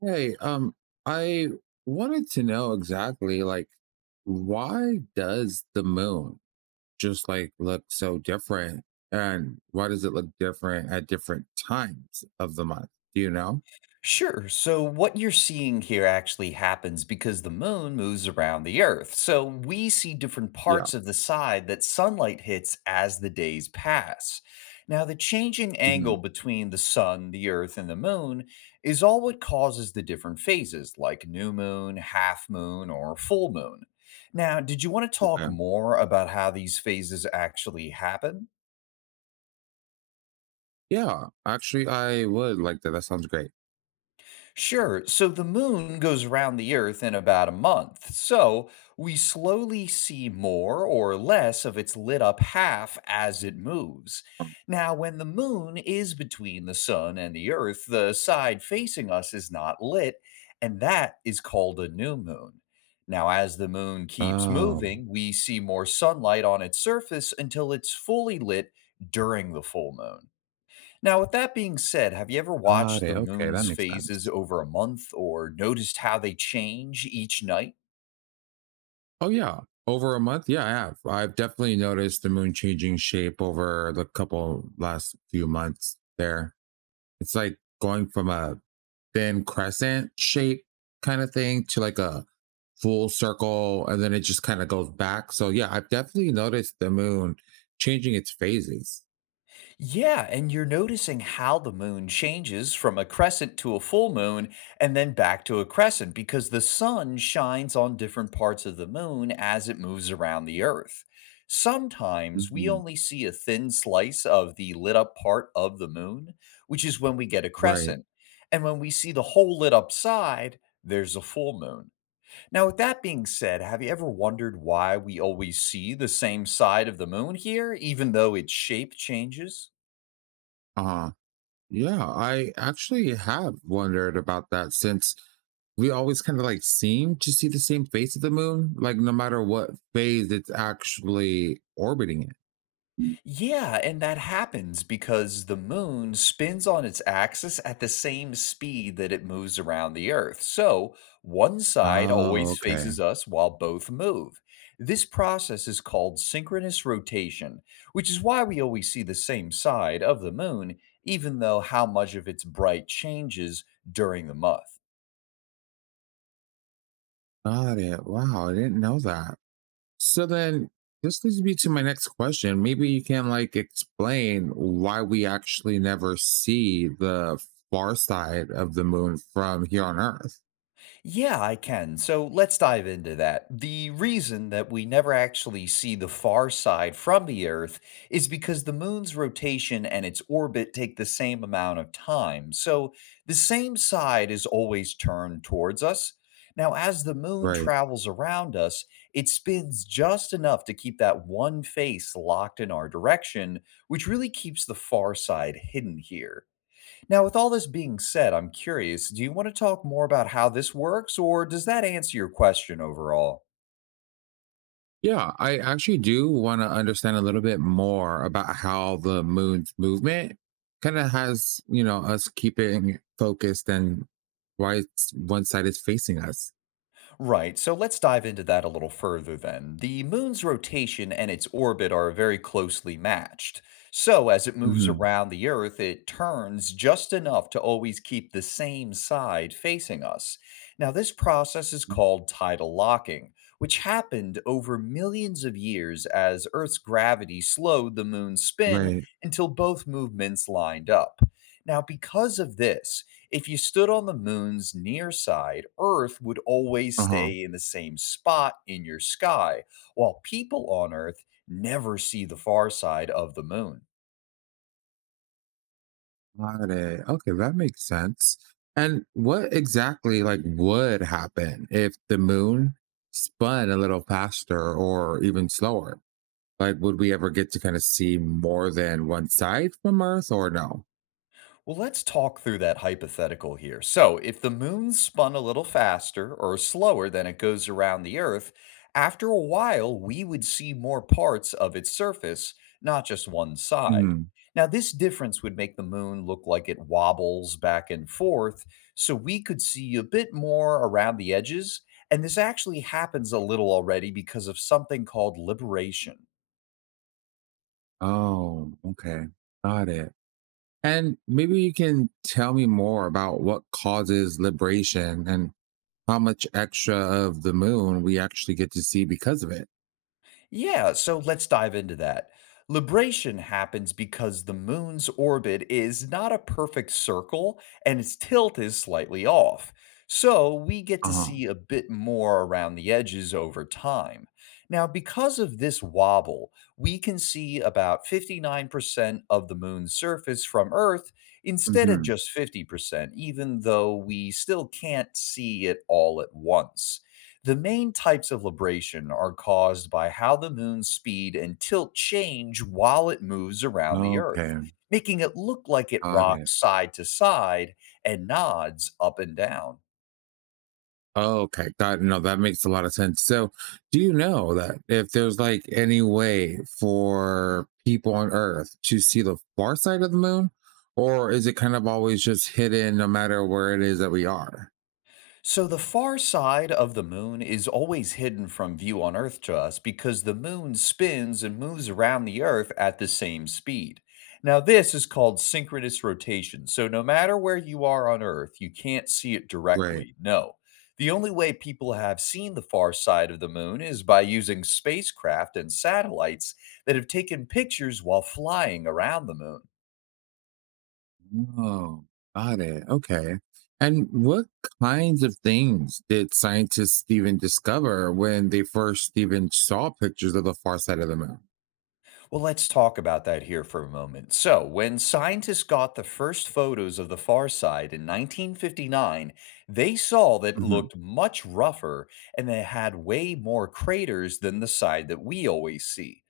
Hey, I wanted to know exactly like why does the moon just like look so different, and why does it look different at different times of the month? Do you know? Sure. So, what you're seeing here actually happens because the moon moves around the Earth. So, we see different Yeah. parts of the side that sunlight hits as the days pass. Now, the changing angle Hmm. between the sun, the Earth, and the moon is all what causes the different phases, like new moon, half moon, or full moon. Now, did you want to talk Okay. more about how these phases actually happen? Yeah, actually I would like that. That sounds great. Sure. So the moon goes around the Earth in about a month. So we slowly see more or less of its lit up half as it moves. Now, when the moon is between the sun and the Earth, the side facing us is not lit, and that is called a new moon. Now, as the moon keeps Oh, moving, we see more sunlight on its surface until it's fully lit during the full moon. Now, with that being said, have you ever got watched the it. Okay, moon's that makes phases sense. over a month or noticed how they change each night? Oh yeah. Over a month? Yeah, I have. I've definitely noticed the moon changing shape over the couple last few months there. It's like going from a thin crescent shape kind of thing to like a full circle, and then it just kind of goes back. So yeah, I've definitely noticed the moon changing its phases. Yeah, and you're noticing how the moon changes from a crescent to a full moon and then back to a crescent because the sun shines on different parts of the moon as it moves around the earth. Sometimes we Mhm. only see a thin slice of the lit up part of the moon, which is when we get a Right. crescent. And when we see the whole lit up side, there's a full moon. Now, with that being said, have you ever wondered why we always see the same side of the moon here, even though its shape changes? Uh yeah, I actually have wondered about that since we always kind of like seem to see the same face of the moon, like no matter what phase it's actually orbiting it. Yeah, and that happens because the moon spins on its axis at the same speed that it moves around the Earth. So one side Oh, always okay. faces us while both move. This process is called synchronous rotation, which is why we always see the same side of the moon, even though how much of its bright changes during the month. Got it. Wow, I didn't know that. So then this leads me to my next question. Maybe you can like explain why we actually never see the far side of the moon from here on Earth. Yeah, I can. So let's dive into that. The reason that we never actually see the far side from the Earth is because the moon's rotation and its orbit take the same amount of time. So the same side is always turned towards us. Now, as the moon Right. travels around us, it spins just enough to keep that one face locked in our direction, which really keeps the far side hidden here. Now, with all this being said, I'm curious, do you want to talk more about how this works, or does that answer your question overall? Yeah, I actually do want to understand a little bit more about how the moon's movement kind of has us keeping focused and why it's one side is facing us. Right, so let's dive into that a little further then. The moon's rotation and its orbit are very closely matched. So, as it moves Hmm. around the Earth, it turns just enough to always keep the same side facing us. Now, this process is called tidal locking, which happened over millions of years as Earth's gravity slowed the moon's spin Right. until both movements lined up. Now, because of this, if you stood on the moon's near side, Earth would always Uh huh. stay in the same spot in your sky, while people on Earth never see the far side of the moon. Got it. Okay, that makes sense. And what exactly like would happen if the moon spun a little faster or even slower? Like, would we ever get to kind of see more than one side from Earth or no? Well, let's talk through that hypothetical here. So, if the moon spun a little faster or slower than it goes around the Earth, after a while we would see more parts of its surface, not just one side. Hmm. Now, this difference would make the moon look like it wobbles back and forth, so we could see a bit more around the edges. And this actually happens a little already because of something called liberation. Oh, okay. Got it. And maybe you can tell me more about what causes libration and how much extra of the moon we actually get to see because of it. Yeah, so let's dive into that. Libration happens because the moon's orbit is not a perfect circle and its tilt is slightly off. So we get to Uh-huh. see a bit more around the edges over time. Now, because of this wobble, we can see about 59% of the moon's surface from Earth instead of Hmm. just 50%, even though we still can't see it all at once. The main types of libration are caused by how the moon's speed and tilt change while it moves around the Earth, Okay, making it look like it got it. rocks side to side and nods up and down. Oh, okay. That no, that makes a lot of sense. So, do you know that if there's like any way for people on Earth to see the far side of the moon, or is it kind of always just hidden no matter where it is that we are? So the far side of the moon is always hidden from view on Earth to us because the moon spins and moves around the Earth at the same speed. Now, this is called synchronous rotation. So, no matter where you are on Earth, you can't see it Right. directly. No. The only way people have seen the far side of the moon is by using spacecraft and satellites that have taken pictures while flying around the moon. Oh, got it. Okay. And what kinds of things did scientists even discover when they first even saw pictures of the far side of the moon? Well, let's talk about that here for a moment. So, when scientists got the first photos of the far side in 1959, they saw that it Hmm. looked much rougher and they had way more craters than the side that we always see.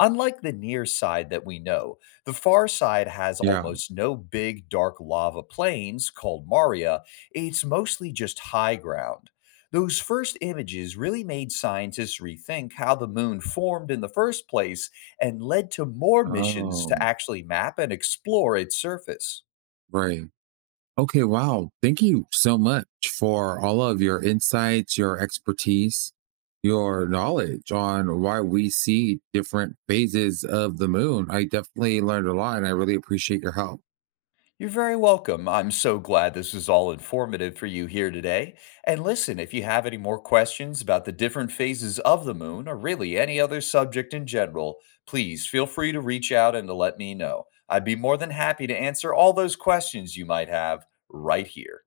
Unlike the near side that we know, the far side has Yeah. almost no big dark lava plains called maria. It's mostly just high ground. Those first images really made scientists rethink how the moon formed in the first place and led to more missions to Oh, actually map and explore its surface. right. Okay, wow. Thank you so much for all of your insights, your expertise, your knowledge on why we see different phases of the moon. I definitely learned a lot and I really appreciate your help. You're very welcome. I'm so glad this is all informative for you here today. And listen, if you have any more questions about the different phases of the moon or really any other subject in general, please feel free to reach out and to let me know. I'd be more than happy to answer all those questions you might have right here.